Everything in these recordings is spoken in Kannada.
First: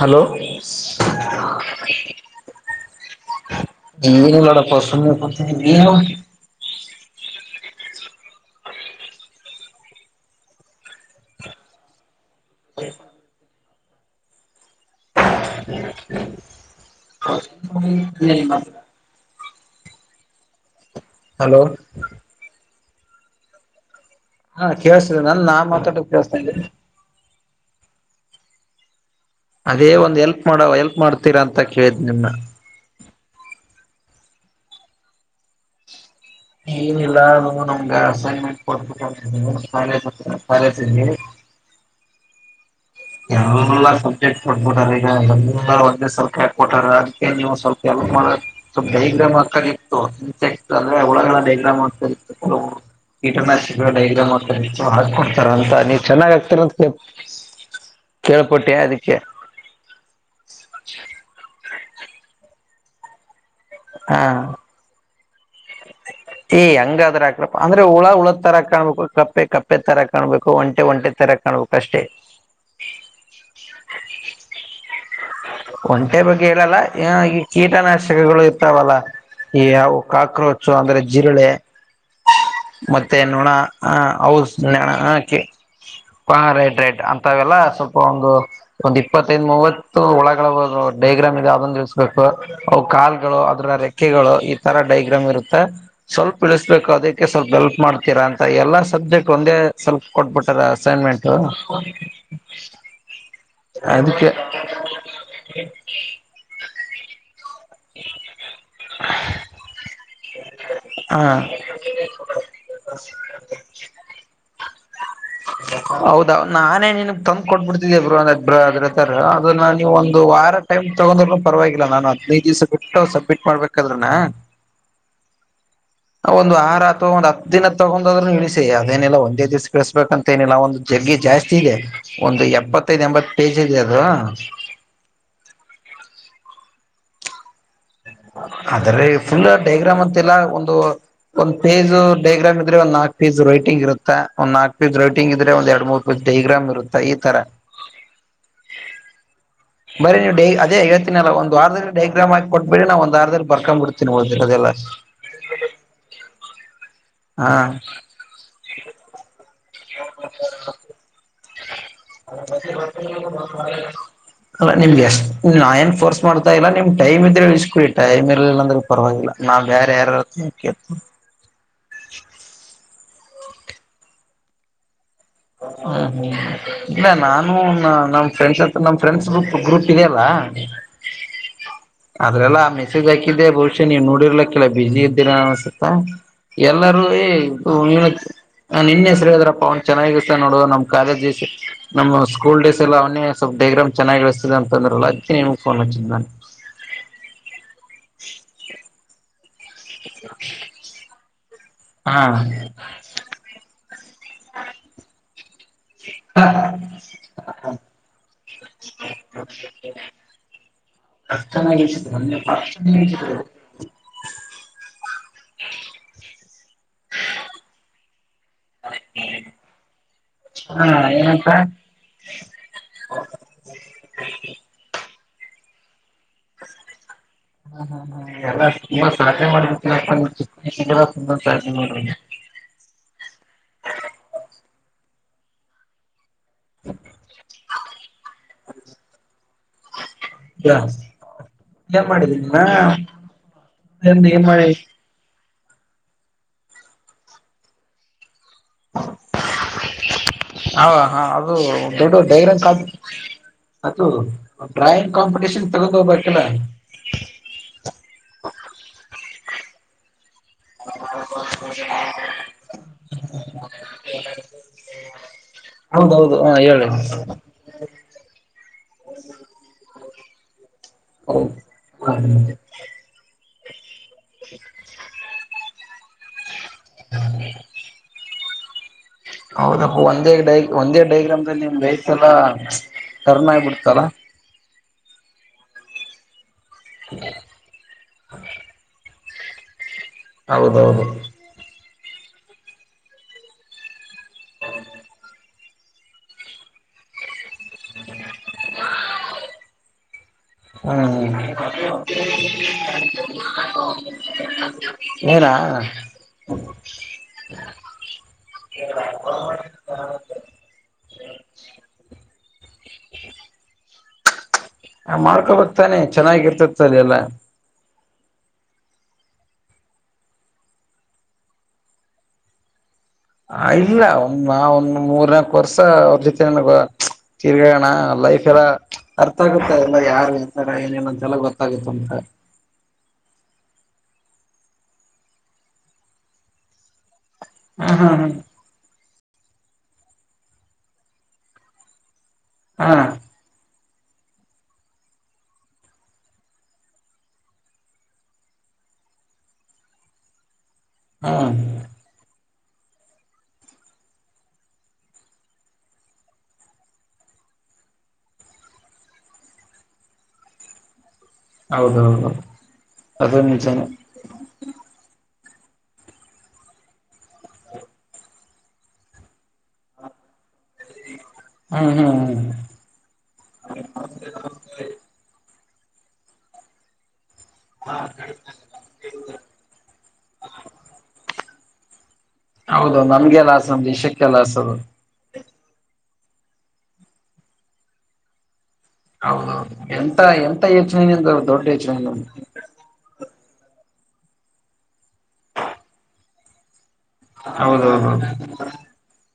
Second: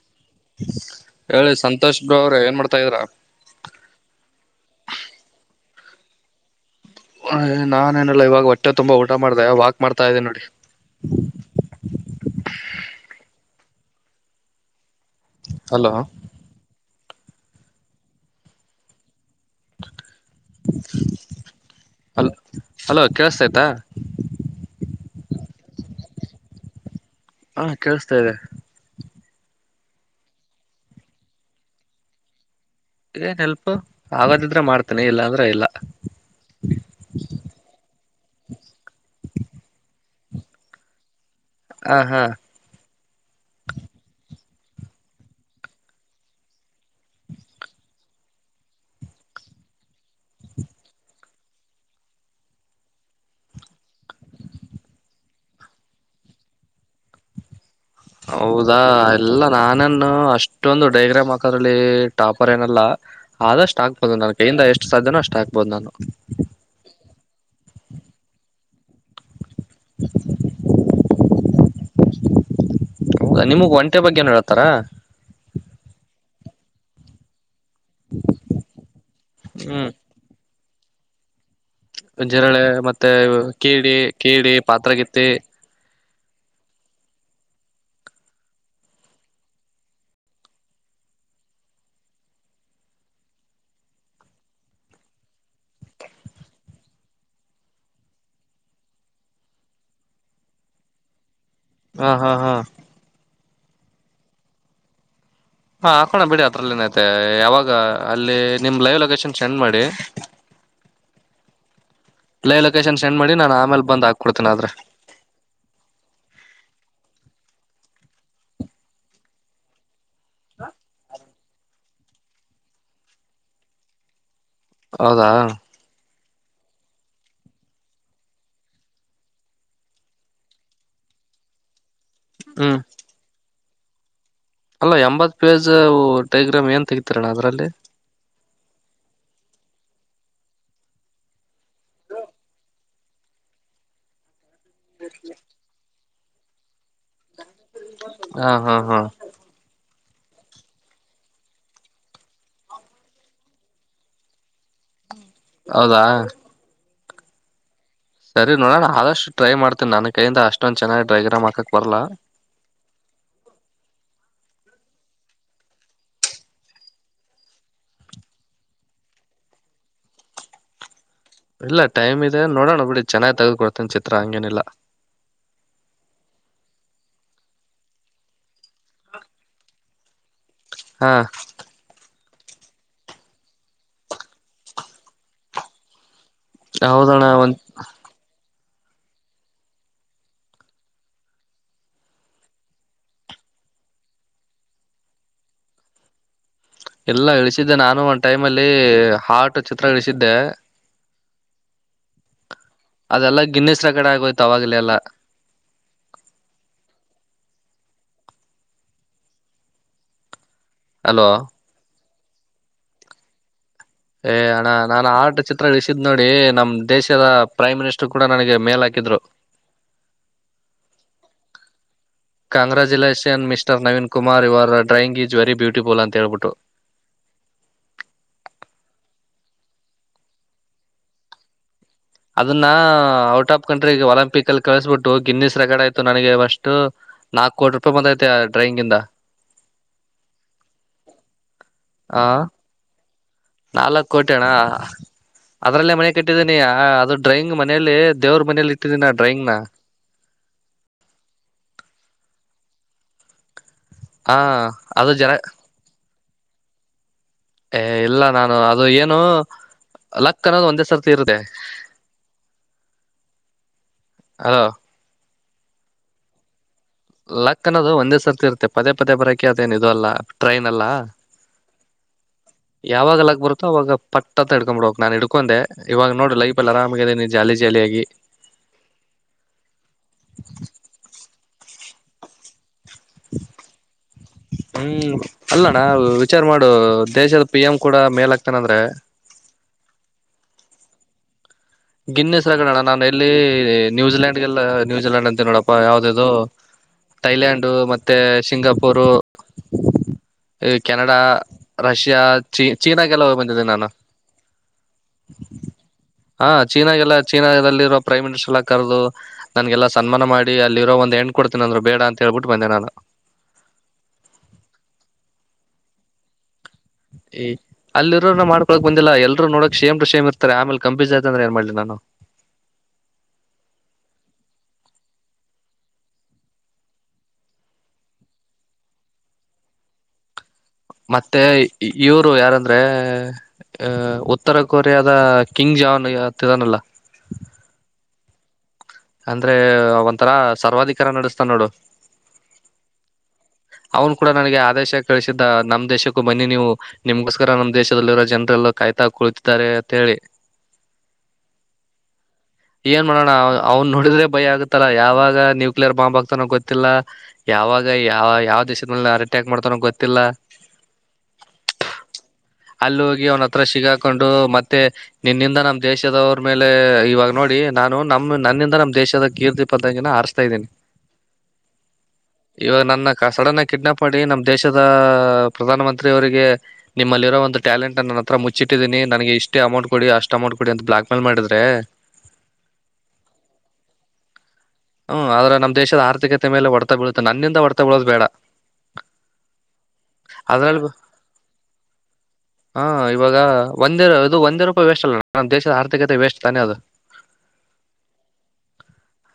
ಹಲೋ ನೀ ಹೇಳಿ ಸಂತೋಷ್ ಬ್ರೋ ಅವ್ರೆ ಏನ್ ಮಾಡ್ತಾ ಇದೀರಾ ಬಸ ನ ನಾನೇನಲ್ಲ ಇವಾಗ ಹೊಟ್ಟೆ ತುಂಬ ಊಟ ಮಾಡಿದೆ ವಾಕ್ ಮಾಡ್ತಾ ಇದ್ದೇ ನೋಡಿ ಹ ಹಲೋ ಹ ಹಲೋ ಅಲ್ ಹಲೋ ಕೇಳಸ್ತ ಆಯ್ತಾ ಹಾ ಕೇಳಳ್ಸ್ತಿ ನನ್ ನಾ ಮಾತಾಡಕ್ ಕೇಸ್ತಾ ಇದ್ದೇಿ ಹಾ ಕೇೇಳಸ್ತಾ ಇದೆ ಅದೇ ಒಂದ್ ಎಲ್ಪ್ ಮಾಡೋ ಎಲ್ಪ್ ಮಾಡ್ತೀರಾ ಅಂತ ಕೇಳಿದ್ ನಿಮ್ನ್ನ ಏನ್ ಹೆಲ್ಪ್ು ಆಗದಿದ್ರೆ ಮಾಡ್ತೇನೆಿ ಇಲ್ಲಾ ಅಂದ್ರೆ ಇಲ್ಲ ಏನಿಲ್ಲ ಅ ನಮ್ಗೆ ಅಸೈನ್ಮೆಂಟ್ ಕೊಡ್ಾಲಜ ಹ ಕಾಲೇಜಲ್ಲಿ ಹ ಹಾ ಸೆಕ್ಟ್ ಕೊಬಿಟ ಈಗ ಎ ಒ ಸ್ವಲ್ಪ ಹೇಕೊಟಾರ ಅದಕ್ಕೆ ನೀವು ಸ್ವಲ್ಪಪ್ ಮಾಡ ಸ್ವಲ್ಪ ಡೈಗ್ರಾಮ್ ಹಗ್ತತ್ತು ಅ್ರೆ ಡ್ರಾಮ್ ಆಗ್ತ ಕೀಟನಾಶಕ ಡೈಗ್ರಾಮ್ ಆಗ್ತ ಹಾಕೊಡ್ತಾರ ಅಂತ ನೀವ ಚೆನ್ನ್ ಆಗ್ತಿರ ಹೌದಾ ಎಲ್ಲ ನಾನನ್ನು ಅಷ್ಟೊಂದು ಡೈಗ್ರ ಮಕ್ಕಲ್ಲಿ ಟಾಪರ್ ಏನ ಅಲ್ಲ ಆದಷ್ಟು ಆಗ್ಬೋದು ಹಾ ನನ್ ಕೈಯಿಂದ ಎಷ್ಟು ಸಾಧ್ಯನ ಅಷ್ಟು ಹಾಕ್ಬೋ್ ನಾನು ಏ ಹಂಗಾದ್ರ ಅಂದ್ರೆ ಹುಳ ಉಳ ತರ ಕಾಣ್ಬೇಕು ಕಪ್ಪೆ ಕಪ್ಪೆ ತರ ಕಾಣ್ಬೇಕು ಒಂಟೆ ಒಂಟೆ ತರ ಕಾಣ್ಬೇಕು ಅಷ್ಟೇ ಹೌದಾ, ನಿಮಗ್ ಒಂಟೆ ಬಗ್ಗೆ ಏನ್ ಹೇಳ್ತಾರ ಒಂಟೆ ಬು ಕೇಳಲ್ಲ ಕೀಟನಾಶಕಗಳು ಇರ್ತಾವಲ್ಲ ಈ ಹ್ಮ್ ಯವು ಕಾಕ್ರೋಚ್ ಸೊ ಅಂದ್ರೆ ಜಿರಳೆ ಜಿರಳೆ ಮತ್ತೆ ಕೀಡಿ ಕೇಡಿ ಪಾತ್ರಗಿತ್ತಿ ಪೈಡ್ರೈಡ್ ಅಂತವೆೆಲ್ಲ ಸ್ವಲ್ಪ ಒಂದು ಒಂದ್ ಇಪ್ಪತ್ತೈದು ಮೂವತ್ತು ಒಳಗಳ ಡೈಗ್ರಾಮ್ ಇದೆ ಅದನ್ನ ಇಳಿಸಬೇಕು ಅವು ಕಾಲ್ಗಳು ಅದ್ರ ರೆಕ್ಕೆಗಳು ಈ ತರ ಡೈಗ್ರಾಮ್ ಇರುತ್ತೆ ಸ್ವಲ್ಪ ಇಳಿಸಬೇಕು ಅದಕ್ಕೆ ಸ್ವಲ್ಪ ಹೆಲ್ಪ್ ಮಾಡ್ತೀರಾ ಅಂತ ಎಲ್ಲಾ ಸಬ್ಜೆಕ್ಟ್ ಒಂದೇ ಸ್ವಲ್ಪ್ ಕೊಟ್ಬಿಟ್ಟಾರ ಅಸೈನ್ಮೆಂಟ್ ಹ ಹಾ ಹಾ ಹಾ ಅದಕ್ಕೆ ಹಾ ಹಾಕೋಣ ಬಿಡಿ ಅತ್ರಲ್ಲಿ ಏನಐತೆ ಯಾವಾಗ ಅಲ್ಲಿ ನಿಮ್ ಲೈವ್ ಲೊಕೇಶನ್ ಸೆ್ ಮಾಡಿ ಹ ಲೈವ್ ಲೊಕೇಶನ್ ಸೆ್ ಮಾಡಿ ನಾನು ಆಮೇಲೆ ಬಂದ್ ಹಾಕ್ಕೊಡ್ತೇನೆ ಆದ್ರೆ ಒಬ್್ರ ಅದ್ರ ತರ ಅದನ್ನ ನೀವು ಒ ದು ವಾರ ಟೈಮ್ ತಗೊಂಡ್ ಪರವಾಗಿಲ್ಲ ನಾನ ಹದಿನೈ ದಿವಸ ಬಿಟ್ಟ ಸಬ್ಮಿಟ್ ಮಾಡ್ಬೇಕಾದ್ರನಾ ಹೌದಾ ಒಂದು ಆಹಾರ ಅಥವಾ ಒಂದು ಹತ್ತು ದಿನದ ತಗೊಂಡದ್ೂ ಇಳಿಸಿ ಅದೇನಿಲ್ಲ ಒಂದೇ ದಿವ್ ಕಳಸ್ಬೇಕಂತ ಏನಿಲ್ಲ ಒಂದು ಜಗ್ಗಿ ಜಾಸ್ತಿ ಇದೆ ಒಂದು ಹ್ಮ್ ಎಪ್ಪತ್ತೈದು್ ಎಂಬತ್ತು ಪೇಜಿ ರಿದು ಅಲ್ಲ ಎಂಬತ್ ಪೇಜ್ ಟೈಗ್ರಾಮ್ ಏನ್ ತೆಗತಿರಣ್ಣ ಅದ್ರಲ್ಲಿ ಆದದ್ರೆ ಫುಲ್ ಡೈಗ್ರಾಮ್ ಅಂತ ಇಲ್ಲ ಒಂದು ಒಂದ್ ಪೇಜ್ ಡೈಗ್ರಾಮ್ ಇದ್ರೆ ಒಂದ್ ನಾಕ್ ಪೇಜ್ ರೈಟಿಂಗ್ ಇರುತ್ತೆ ಒಂದು ನಾಕ್ ಪಿ ರೈಟಂಗ ಇದೆ ಒಂದ ಎರ ಮೂತ್ ಟಲಿಗ್ರಾಮ್ ಇರುೆ ಹಾ ಹಾ ಹಾ ಬರಿ ನೀ ಡೈ ಅದೇ ಹೇಳ್ತೀನಲ್ಲ ಒಂದು ವಾರದಿಂದ ಡೈ್ರಾಮ್ ಆಾಿ ಕೊಟ್ಟ ಬೆಳಿ ನಾ ಒಂದ ಆರ್ ದದಲ್ಲಿ ಬರ್ಕೊಂಡ್ ಬಿಡ್ತೀನಿೋದಿ ಅದೆಲ್ಲ ಹೌದಾ ಹಾ ಸರಿ ನೋಡಣ ಆದಷ್ಟು ಟ್ರೈ ಮಾಡ್ತಿ ನನ್ನ ಕೈಯಿಂದ ಅಷ್ಟೊಂದ್ ಚೆನ್ನಾಗಿ ಡ್ರೈಗರ್ ಹಕ್ಕಕ್ ಬರಲ್ಲ ಅಲ್ಲ ನಿಮ್ಗೆ ಎಷ್ಟ್ ನಾ ಏನ್ ಫೋರ್ಸ್ ಮಾಡ್ತಾ ಇಲ್ಲ ನಿಮ್ ಟೈಮ್ ಇದ್ರೆ ಇಸ್ಕಡಿ ಟೈಮ್ ಇರ್ಲಿಲ್ಲ ಅಂದ್ರೆ ಪರವಾಗಿಲ್ಲ ನಾ್ ಬೇರೆ ಯಾರೇಳ್ತ ಇಲ್ಲ ಟೈಮ್ ಇದೆ ನೋಡೋಣ ಬಿಡಿ ಚೆನ್ನಾಗಿ್ ತೆಗೆ್ದಕೊಡ್ತೇನ ಚಿತ್ರ ಹಂಗೇನಿಲ್ಲ ಹ್ಮ ಹ್ಮ್ ಇಲ್ಲ ನಾನು ನಮ್ ಫ್ರೆಂಡ್ಸ್ ನಮ್ ಫ್ರೆಂಡ್ಸ್ ಗ್ರೂಪ್ ಗ್ರೂಪ್ ಇೆಯ ಅಲ್ಲ ಹಾ ಅದ್ರೆಲ್ಲಾ ಮೆಸೇಜ್ ಹಾಕಿದ್ದೆ ಬಹುಶಃ ನೀವ್ ನೋಡಿರ್ಲಕ್ಕಲ್ಲ ಬಸಿ ಇದ್ದೀರಾ ಅನ್ಸುತ್ತಾ ಎಲ್ಲರೂ ಹೌದಣ್ಣ ಏ ಒಂದ್ ಹೇಳಕ್ಕೆ ನಾನ್ ನಿನ್ನೆ ಹೆ ಸರಿ ಹದಾರಪ್ಪಾ ಅವ್ ಚೆನ್ನಾಗಿರ್ತ್ತ ನೋಡು ನಮ್ ಕಾಲೇಜ್ ಡೇಸ್ ನಮ್ಮ್ ಸ್ಕೂಲ್ ಡೇಸ್ ಎಲ್ಲ ಅವನೇ ಸ್ವಲ್ಪ ಡಗ್ರಾಮ್ ಚನ್ನಾಗಿ ಇಿಸತದ ಅಂತಂದ್ರಲ್ಲ ಅದಕ್ಕೆ ನಿಮಗ್ ಫೋನ್ ಹಚ್ಚಿದ್ ನಾನು ಎಲ್ಲ ಇಳಿಸಿದ್ದೆ ನಾನು ಒಂದ್ ಟೈಮ್ ಅಲ್ಲಿ ಹಾಟ್ ಚಿತ್ರಗಳಿಸಿದ್ದೆ ಹಾ ಅದೆಲ್ಲ ಗಿನ್ನಿಸ್ರ ಗಡೆ ಆಗೋಯ್ತು ಆಾಗಲೆ ಎಲ್ಲಾ ಹಾ ಅಲ್ವಾ ಚೆನ್ನಾಗಿ ಧನ್ಯ ಪ ಏ ಅಣ್ಣ ನಾನನ್ ಆ ಚಿತ್ರ ಇಳಿಸಿದ ನೋಡಿ ನಮ ದೇಶದ ಪ್ರೈಮ್ ಮಿನಿಸ್ಟರ್ ಕೂಡ ನನಗೆ ಮೇಲ್ ಹಾಕಿದ್ರು ಹಾ ಏನಂತ ಕಂಗ್ರಾಚುಲೇಷನ್ ಜವರಿ ಬ್ಯೂಟಿ ಪೋಲ್ ಅಂತ ಹೇಳ್ಬಿಟ್ಟು ಹಾ ಹಾ ಎಲ್ಲಾ ತುಂಬಾ ಸಾಧನೆ ಮಾಡ್ ಚಿ ತು ಸಾಧನೆ ಮಾಡಿ ಅದನ್ನ ಔಟ್ ಆಫ್ ಕಂಟ್ರಿ ಒಲಿಂಪಿಕ್ ಅಲ್ಲಿ ಕಳಿಸ್ಬಿಟ್ಟು ಗಿನ್ನಿಸ್ ರೆಗಡ್ ಆಯ್ತು ನನಗೆ ಅಷ್ಟು ನಾಲ್ಕು ಕೋಿ ರೂಪಾಯಿ ಬಂದ್ ಐತೆ ಟ್ರೈಂಗಿಂದ ಹ ನ್ ಆ ಮಾಡಿದೀನಿ ನಾಲ್ಕ್ ಕೋಟೆಣ್ಣ ಅದ್ರಲ್ಲೇ ಮನೆ ಕಟ್ಟಿದ್ದೀನಿ ಅದು ಡ್ರಯಿಂಗ್ ಮನೆಯಲ್ಲಿ ಹ ಹ ಅದು ದೊಡ್ಡ ಧೈರಂಜ ಅದು ಅದು ಹ ಅದು ಡ್ರಾಯಿಂಗ್ ಜನ ಕಾಂಪಿಟೇಷನ್ ತಗೊಂಡ್ ಹೋಗ್ಬು ಕನ್ನ ಏ ಇಲ್ಲ ನಾನು ಅದು ಏನು ಅಲ್ಲ ಅಲೋ ಹೌದೌದು ಹ ಹೇಳಿ ಲಕ್ಕ ಅನ್ನೋದು ಒಂದೇ ಸರ್ತಿ ಇರುತ್ತೆ ಪದೇ ಪದೇ ಬರಕೆ ಅದೇಏನ್ ಇದು ಅಲ್ಲ ಪ್ರಟೈ್ ಹೌದು ಯಾವಾಗಲಕ್ ಬರುತ್ತೋ ಅವಾಗ ಪಟ್ಟತ್ತ ಹಡ್ಕೊಂಡ್ಬಡಕ್ ನಾು ಹಡ್ಕೊಂಡೆ ಇವಾಗ ನೋಡಡಿ ಲ ಇ ಆರಾಮನೆ ಜಾಲಿ ಜಾಲಿಯ ಆಾಗಿ ಹೌದಪ್ಪ ಒಂದೇ ಡೈ ಒಂದೇ ಡೈಗ್ರಾಮ್ಲ್ಲಿ ನಿಮ ಬ ಇಲ್ಲ ಕರ್ನ ಆಾಗಿಬಿಡ್ತಲ್ಲ ನಾ ವಿಚಾರ ಮಾಡ ನ ದೇಶದ ಪಿ ಎಂ ಕೂಡ ಮೇಲ್ ಹಾಕ್ತೇಾನ ಅಂದ್ರೆ ಹೌದೌದು ಗಿನ್ನೆಿಸ್ರಗೋಣ ನಾನು ಎಲ್ಲಿ ನ್ಯೂಜಿಲೆಯಾಂಡ್ ಲ್ಲನ್ೂಜಿಲೆಂಡ್ ಅಂತ ನೋಡ ಯಾವ್ದದು ಥೈಲ್ಯಾಂಡ್ ಮತ್ತೆ ಸಿಂಗಾಪುರ್ ಈ ಹ್ಮ್ ಕೆನಡಾ ರಷ್ಯಾ ಚ ಚೀನಾಾಗೆಲ್ಲ ಹೋಗಿ ಬಂದಿದ್ದೀಿ ನಾನು ಏನ ಹಾ ಚೀನಾಗೆಲ್ಲ ಚೀನಾದಲ್ಲಿರುವ ಪ್ರೈ ಸಲ ಕರೆದು ನಂಗೆಲ್ಲಾ ಸನ್ಮಾನ ಮಾಡಿ ಅಲ್ಲಿರೋ ಒಂದ ಎ ಕೊಡ್ತೀನಿ ಅಂದ್ರು ಬೇಡ ಅಂತ ಹೇಳ್ಬಿಟ್ಟು ಬಂದೆ ನಾನು ಮಾಡ್ಕೊಬಕ್ತಾನೆ ಚೆನ್ನಾಗಿರ್ತತಿ ಸರಿ ಅಲ್ಲ ಅಲ್ಲಿರೋರು ಮಾಡ್ಕೊಳಕ್ ಬಂದಿಲ್ಲ ಎಲ್ರು ನೋಡಕ್ ಶೇಮ್ ು ಶೇಮ ಇರ್ತಾರೆ ಆಮೇಲೆ ಕಂಪೀಸ್ ಆಯತ ಅಂದ್ರೆ ಏನ್ ಮಾಡಿಲ್ಲ ನಾನು ಹ ಇಲ್ಲ ಒಂದ ನಾವ ಒಂದ ಮೂರ್ನಾಾಕ ವರ್ಷ ಅವ್ರ ಜೊತೆನಗ ತಿರ್ಗಣ ಲೈಫ್ ಎಲ್ಲ ಅರ್ಥ ಆಗುತ್ತಾ ಎಲ್ಲ ಯಾರು ಎಂತಾರ ಏನೇನ ಅಂತೆಲ್ಲ ಮತ್ತೆ ಗೊತ್ತಾಗುತ್ತ ಅಂತ ಇವ್ರು ಯಾರಂದ್ರೆ ಅ ಉತ್ತರ ಕೊರಿಯಾದ ಕಿಂಗ್ ಜಾನ್ ಹತ್ತಿದಾನಲ್ಲ ಹ ಹಾ ಹಾ ಅಂದ್ರೆ ಒಂಥರ ಸರ್ವಾಧಿಕಾರ ನಡೆಸ್ತಾ ನೋಡು ಹಾ ಅವನು ಕೂಡ ನನಗೆ ಆದೇಶ ಕಳಿಸಿದ್ದ ನಮ್ ದೇಶಕ್ಕೂ ಬನ್ನಿ ನೀವು ನಿಮ್ಗೋಸ್ಕರ ನಮ್ ದೇಶದಲ್ಲಿರೋ ಜನರೆಲ್ಲೋ ಕಾಯ್ತಾ ಕುೊಳ್ತಿದ್ದಾರೆ ಅಂತ ಹೇಳಿ ಹಾ ಏನ್ ಮಾಡೋಣ ಅವ್ನ್ ನೋಡಿದ್ರೆ ಭಯ ಆಗತ್ತಲ್ಲಾ ಯಾವಾಗ ನ್ಯೂಕ್ಲಿಯರ್ ಬಾಂಬ್ ಆಗ್ತಾನೋ ಗೊತ್ತಿಲ್ಲ ಯಾವಾಗ ಯಾವ ಯಾವ ದೇಶದ ಮೇ ಅ ಅಟ್ಯಾಕ್ ಮಾಡ್ತನೋ ಗೊತ್ತಿಲ್ಲ ಹೌದೌದು ಅಲ್ಲಿ ಹೋಗಿ ಅದು ಅವನ ಹತ್ರ ನಿಜಾನೇ ಸಿಗಾಕೊಂಡು ಮತ್ತೆ ನಿನ್ನಿಂದ ನಮ್ಮ ದೇಶದವರ ಮೇಲೆ ಇವಾಗ ನೋಡಿ ನಾನು ನಮ್ಮ ನನ್ನಿಂದ ನಮ್ಮ ದೇಶದ ಕೀರ್ತಿ ಪದಂಗಿನ ಆರಿಸ್ತಾ ಇದ್ದೀನಿ ಹ್ಮ ಹಾ್ ಹ್ಮ ಸಡನ್ನಾಗಿ ಕಿಡ್ನಾಯಪ್ ಮಾಡಿ ನಮ್ಮ ದೇಶದ ಪ್ರಧಾನಮಂತ್ರಿ ಅವರಿಗೆ ನಿಮ್ಮಲ್ಲಿ ಇರೋಂತ ಟಾಲಂಟ್ ಅ ನನ್ನತ್ರ ಮುಚ್ಚಟ್ಟೀನಿ ನಗೆ ಇಷ್ಟ ಅಮೌಂಟ್ ಕೊಡಿ ಅಷ್ಟ ಅಮೌಂ ಕೊಡಿ ಅ ಬ್ಲಕ್ ಮೇಲ್ ಮಾಡ ಹ ಹೌದು ನಮ್ಗೆ ಲ ಆಾಸ ಅಂದ ದೇಶಕ್ಕೆಲ್ಲಾಸ ಅದು ಹ್ಮ್ ಆದ್ರ ನಮ್ ದೇಶದ ಆರ್ಥಿಕತೆ ಮೇಲೆ ಒಡತ ಬೀಳುತ್ತೆ ನನ್ನಿಂದ ಹೊಡತ ಬೀಳೋದು ಬೇಡ ಹೌದೌದು ಎಂತ ಎಂತ ಅದ್ರಲ್ಲಿ ಯೋಚನೆ ನಿಿಂದ ದೊಡ್ಡ ಯೋಚನೆ ಒಂದೇರ ಇದು ಒಂದೇ ರೂಪಾಯಿ ವೇಸ್ಟ್ ಅಲ್ಲ ನಮ್ಮ ದೇಶದ ಆರ್ಥಿಕತೆ ವೇಸ್ಟ್ ತಾನೇ ಅದು ಹೌದೌದು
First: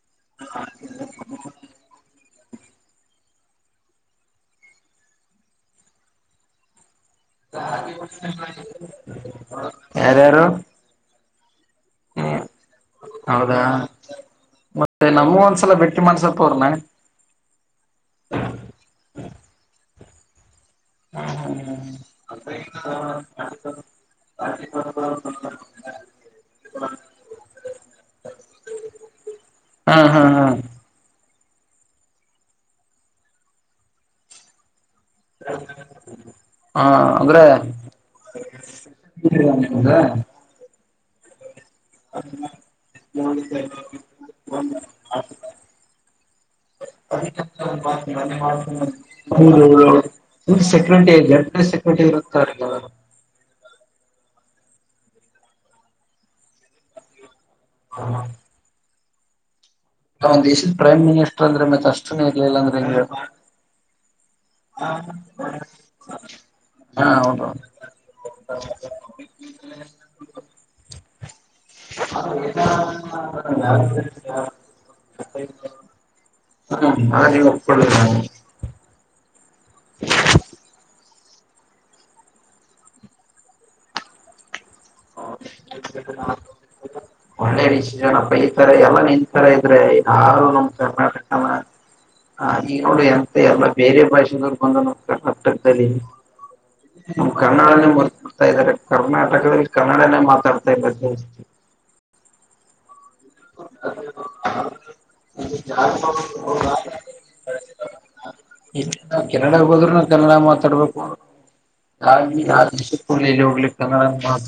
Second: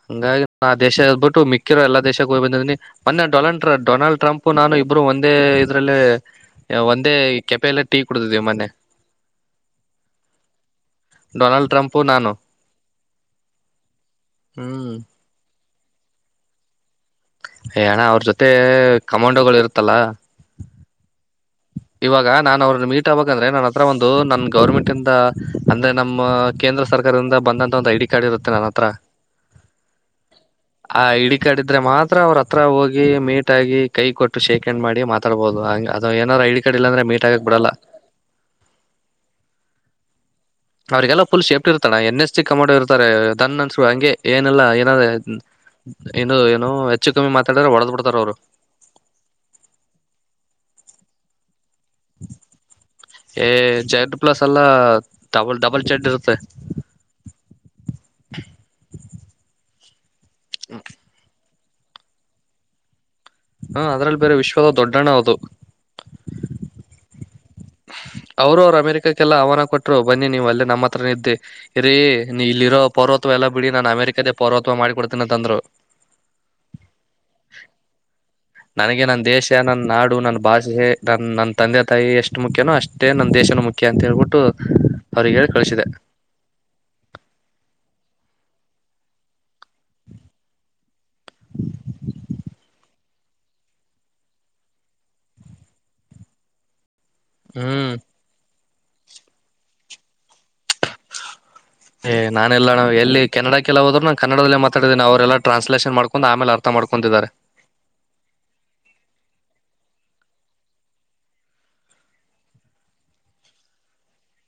ಹಂಗಾಗಿಾ ಆ ದೇಶದ್ಬಿಟ್ಟು ಮಿರ ಎಲ್ಲ ದೇಶಕ್ಕೆ ಹೋಗ್ ಮೊನ್ನೆ ಡೊನಾಲ್ ಡೊನಾಲ್ಡ್ ಟ್ರಂಪ್ ನಾನು ಇಬ್ಬರು ಒಂದೇ ಇದ್ರಲ್ಲಿ ಒಂದ ಯರಾರು ೊನಾಲ್ಡ್ ಹ್ಮ ಹೌದಾ ಹ್ಮ್ ಮತ್ತೆ ನಮ್ಮ ಒಂದ್ಸಲ ಬೆಟ್ಟಿ ಮಾಡ್ಸಲ್ಪ ಅವ್ರನ ಯ ಅಣ್ಣ ಅವ್ರ ಜೊತೆ ಕಮಾಂಡೋಗಳು ಇರುತ್ತಲ್ಲ ಇವಾಗ ನಾನನ್ ಅವ್ರನ್ನ ಮೀಟ್ ಆಬಬೇಕ ಅಂದ್ರೆ ನನ್ನ ಹತ್ರ ಒಂದು ನನ್ ಗವರ್ಮೆಂಟ್ ಇಂದ ಅಂದ್ರೆ ನಮ್ಮ ಕೇಂದ್ರ ಸರ್ಕಾರದಿಂದ ಬಂದಂತ ಒಂದು ಐಡಿ ಕಾರ್ಡ್ ಇರುತ್ತೆ ನನ್ನ ಹತ್ರ ಹಾ ಹಾ ಹಾ ಆ ಐ ಕಡಿದ್ರೆ ಮಾತ್ರ ಅವ್ರ ಹತ್ರ ಹೋಗಿ ಮೀಟ್ ಆಗಿ ಕೈ ಕೊಟ್ಟು ಶೇಕ್ ಎಂಡ್ ಮಾಡಿ ಮಾತಾಡಬುದು ಹಾ ಅಂದ್ರೆ್ರ ಅವ್ರರಿಗೆಲ್ಲ ಪುಲ್ ಶ ಇರ್ತಣ ಎನ್ ಎಸ್ ಸಿ ಕ ಮಾಡ ಇರ್ತಾರೆ ದನ್ ಅನ್ಸರು ಹಂಗೆ ಏನಲ್ಲಾ ಏನಾದ ಏನು ಏನ ಹೆಚ್ಚು ಕಮ್ಮಿ ಮಾತಾಡ್ರ ಹೊಡದ್ ಬಿಡ್ತಾರ ಅವರು ಎ ಜ ಟ್ಟಿ ಇರುತ್ತಾರಲ್ಲ ಅವ ಏ ಜೆಡ್ ಪ್ಲಸ್ ಎಲ್ಲ ಡಬಲ್ ಡಬಲ್ ಜೆಡ್ ಇರುತ್ತೆ [inaudible] ನ ಒ್ ದೇಶದ ಪ್ರಮ್ ಮಿನಿಸ್ಟರ್ ಅಂದ್ರೆ ಮೆ ಕಷ್ಟನೇ ಇಗ್ಲಿಲ್ಲ ಅಂದ್ರೆ ಹೆಂಗ ಹ್ಮ ಅದ್ರಲ್ಲಿ ಬೇರೆ ವಿಶ್ವದ ದೊಡ್ಡಣ್ಣ ಅದು ಹಾ ಅವರು ಅವರು ಅಮೇರಿಕಕ್ಕೆಲ್ಲ ಆಹ್ಾನ ಕೊಟ್ರು ಬನ್ನಿ ನೀವ್ ಅಲ್ಲೇ ನಮ್ಮ ಹತ್ರ ಇದ್ದಿ ಇರೀ ನೀ ಇಲ್ಲಿರೋ ಪೌರ್ವತ್ವ ಎಲ್ಲ ಬಿಡಿ ನಾನು ಅಮೇರಿಕದೇ ಪೌರತ್ವ ಮಾಡಿ ಕೊಡ್ತೀನಂತಂದ್ರು ನನಗೆ ನನ್ ದೇಶ ನನ್ನ ನಾಡು ನನ್ನ ಭಾಷೆ ನನ್ನ ನನ್ನ ತಂದೆ ತಾಯಿ ಎಷ್ಟು ಮುಖ್ಯನೋ ಅಷ್ಟೇ ನನ್ನ ದೇಶನ ಮುಖ್ಯ ಅಂತ ಹೇಳ್ಬಿಟ್ಟು ಅವ್ರಿಗೆ ಹೇಳಿ ಕಳಿಸಿದೆ ಹ ಒಳ್ಳರಿಿಸಿ ಜನ ಬೈತರ ಎಲ್ಲಾ ನಿನ್ತರ ಇದ್ರೆ ಯಾರು ನಮ ಕರ್ನಾಟಕನ ಈ ನೋ ಎಂತ ಎಲ್ಲಾ ಬೇರೆ ಭಾಷೆದವರ್ ಬಂದು ನಮ ಕರ್ನಾಟಕದಲ್ಲಿ ನ್ ಕರ್ನಾಡನ ಹ್ಮ್ ಬರ್ಬಡ್ತಾ ಇದ್ದಾರೆ ಕರ್ನಾಟಕದಲ್ಲಿ ಕನ್ನಡನೇ ಮಾತಾಡ್ತಾ ಇಲ್ಲ ಜಸ್ ಏ್ ನಾನ ಎಲ್ಲ ಎಲ್ಲಿ ಕನ್ನಡ ಕೆಲ ಹೋದ್ರು ನಾನು ಕನ್ನಡದಲ್ಲೇ ಮಾತಾಡಿದೇನಿ ಅವೆಲ್ಲ ಟ್ರಾನ್ಸ್ಲೇಷನ್ ಮಾಡ್ಕೊಂಡು ಆಮೇಲೆ ಅರ್ಥ ಮಾಡ್ಕೊಂಡಿದ್ದಾರೆ ಎಲ್ಲಿ ನಾವು ಕೆನಡಾಗ ಹೋದ್ರು ನಾವು ಕನ್ನಡ ಮಾತಾಡ್ಬೇಕು ಯ ಯ ಕೊಡಲ್ಲಿ ಹೋಗ್ಲಿಕ್ಕೆ ಕನ್ನಡ ಮಾತ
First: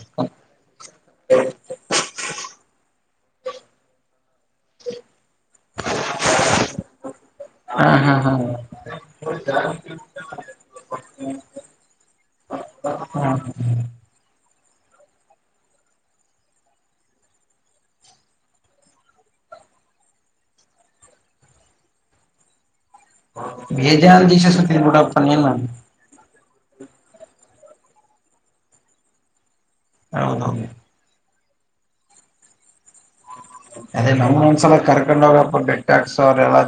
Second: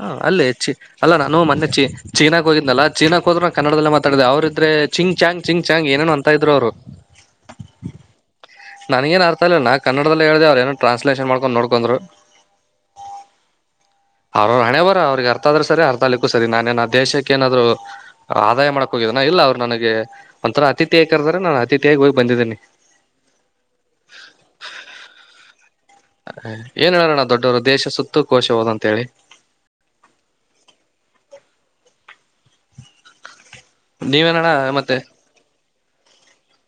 ಹಾ ಅಲ್ಲೇ ಚಿ ಅಲ್ಲಾ ನಾನು ಮೊನ್ನೆ ಚಿ ಚೀನಾಾಗ ಹೋಗಿದ್ದ್ನಲ್ಲ ಚೀನಕ್ ಹೋ್ರ ಕನ್ನಡದಲ್ಲ ಮಾತಾಡಿದೆ ಅವ್ರ ಆದ್ರೆ ಚಿಂಗ್ ಚಾಂಗ್ ಚಿಂಗ್ ಚಾಂಗ್ ಏನೇನು ಅಂತ ಇದ್ರು ಅವರು ಹಾ ಹಾ ಹಾ ನನ್ಗೇನ್ ಅರ್ಥ ಇಲ್ಲ ನ ಕನ್ನಡದಲ್ಲಿ ಹೇಳ್ದ ಅವ್್ರ ಏನ ಟ್ರಾನ್ಸ್ಲೇಷನ್ ಮಾಡ್ಕೊಂಡ್ ನೋಡ್ಕೊಂಡ್ರು ಹಾ ಅವ್ರ ಹಣೆ ಬರ ಅವ್ರಿಗೆ ಅರ್ಥ ಆದ್ರರು ಸರಿ ಅರ್ಥ ಅಗ್ಲಿಕ್ಕೂ ಸರಿ ನಾನೇನ್ ದೇಶಕ್ಕೆ ನಾದ್ ಆದಾಯ ಮಾಡಕ ಹೋಗಿದನ ಇಲ್ಲ ಅವ್ರು ನನಗೆ ಒಂಥರ ಅತಿಥಿಯ ಕರ್ದ್ರ ನಾನು ಅತಿಥಿಯೇಗ್ ಹೋಗಿ ಬಂದಿದ್ದೀನಿ ಭೇಜ ದಶ ಸ ಗಡಪ್ಪ ಎಏಲ್ಲ ಹ ಏನ್ ಹೇಳಾರಣ ದೊಡ್ಡವರು ದೇಶ ಸುತ್ತೂ ಕೋಶ ಹೋದಂತ ಹೇಳಿ ಹೌದೌದು ಅದೇ ನಮ್ ನೀವೇನಣ್ಣ ಒಂದ್ಸಲ ಮತ್ತೆ ಕರ್ಕೊಂಡ್ೋಗಪಟ್ಟು ಕ್ಸ್ ಅವ ಎಲ್ಲ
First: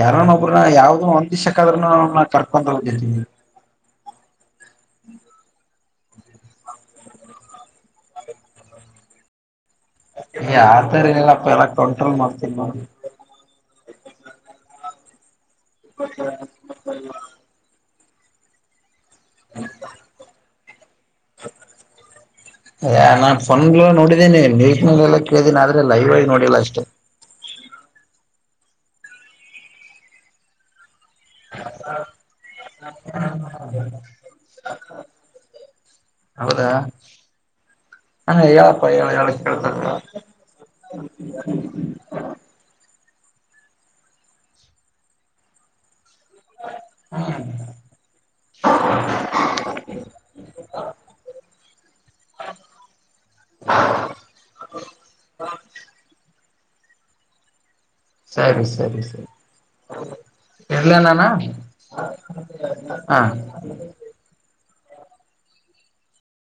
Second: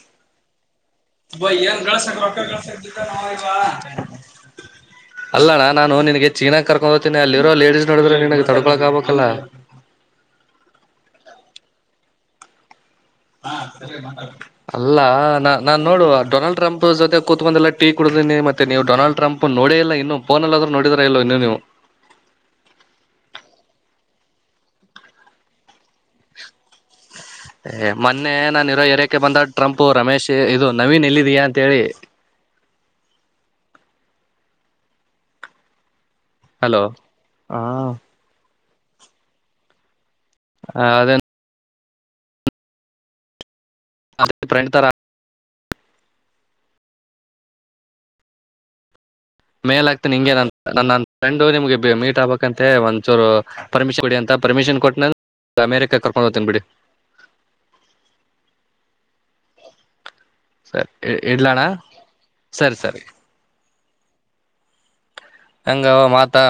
ಯಾರನೊಬ್್ರ ಯಾವ್ದ ಬಯ ಏನ್ ಗಳಸಕ್ ರೊಕ ಗಳಸಕ್ ನವಾ ಅಲ್ಲಣ್ಣ ನಾನು ನಿನಗೆ ಚೀನಾಾಗ ಕರ್ಕೊಂಡ ಹೋಗ್ತೀನಿ ಅಲ್ಲಿರೋ ಲೇಡಿಸಸ್ ನೋಡಿದ್ರೆ ನನ್ಗ್ ತಡ್ಕೊಳಕ್ ಆಗ್ಬೇಕಲ್ಲ ಆತರ ಇಲ್ಲಪ್ಪ ಎಲ್ಲ ಕಂಟ್ರೋಲ್ ಮಾಡ್ತೀನಿ ನ ಅಲ್ಲಾ ನಾ ನಾನ್ ನೋುವ ಡೊನಾಲ್ಡ್ ಟ್ರಂಪ್ ಜೊತೆ ಕೂತ್ ಬಂದ ಎಲ್ಲ ಟಕ್ ಕೊಡ ಮತ್ತೆ ನೀವು ಡೊನಾಲ್ಡ್ ಟ್ರಂಪ್ ನೋಡಿ ಇಲ್ಲ ಇನ್ನು ಫೋನಲ್ಲಾದ್ರೂ ನೋಡಿದಾರ ಇಲ್ಲ ಇನ್ನು ನೀವು ೀನನೆ ನೀಟ್ನಲೆಲ್ಲ ಕೇಳ್ದೀನಿ ಆದ್ರೆ ಲೈವ್ ಆಗಿ ನೋಡಿಲ್ಲ ಅಷ್ಟೇ ಮೊನ್ನೆ ನಾನು ಇರೋ ಹಏರಕೆ ಬಂದ ಟ್ರಂಪ್ು ರಮೇಶ್ ಇದು ನವೀನ್ ಎಲ್ಲ ಹ ಹೌದಾ ಹಲೋ ನ ಯಾವ ಪೈಳ ಹ ಅದೇ ಅ ಪ್ರ್ರೆಂಡ್ ತರ ಹ್ಮ ಮೇಲ್ ಆಗ್ತೀನಿ ಹಿಂಗೆ ನನ್ ನನ್ನ ಫ್ರೆಂಡು ನಿಮ್ಗೆ ಮೀಟ್ ಆಗ್ಬೇಕಂತೆ ಒಂದ್ಚೂರು ಪರ್ಮಿಷನ್ ಕೊಡಿ ಅಂತ ಪರ್ಮಿಷನ್ ಕೊಟ್ಟನ ಅಮೇರಿಕಾ ಕರ್ಕೊಂಡ್ ಹೋಗ್ತೇನ್ ಬಿಡಿ ಸರಿ ಸರಿ ಸರಿ ಸರಿ ಎಲ್ಲ ನಾನ ಇಡ್ಲಣ್ಣ ಸರಿ ಸರಿ ಹ ಹಂಗ ಮಾತಾ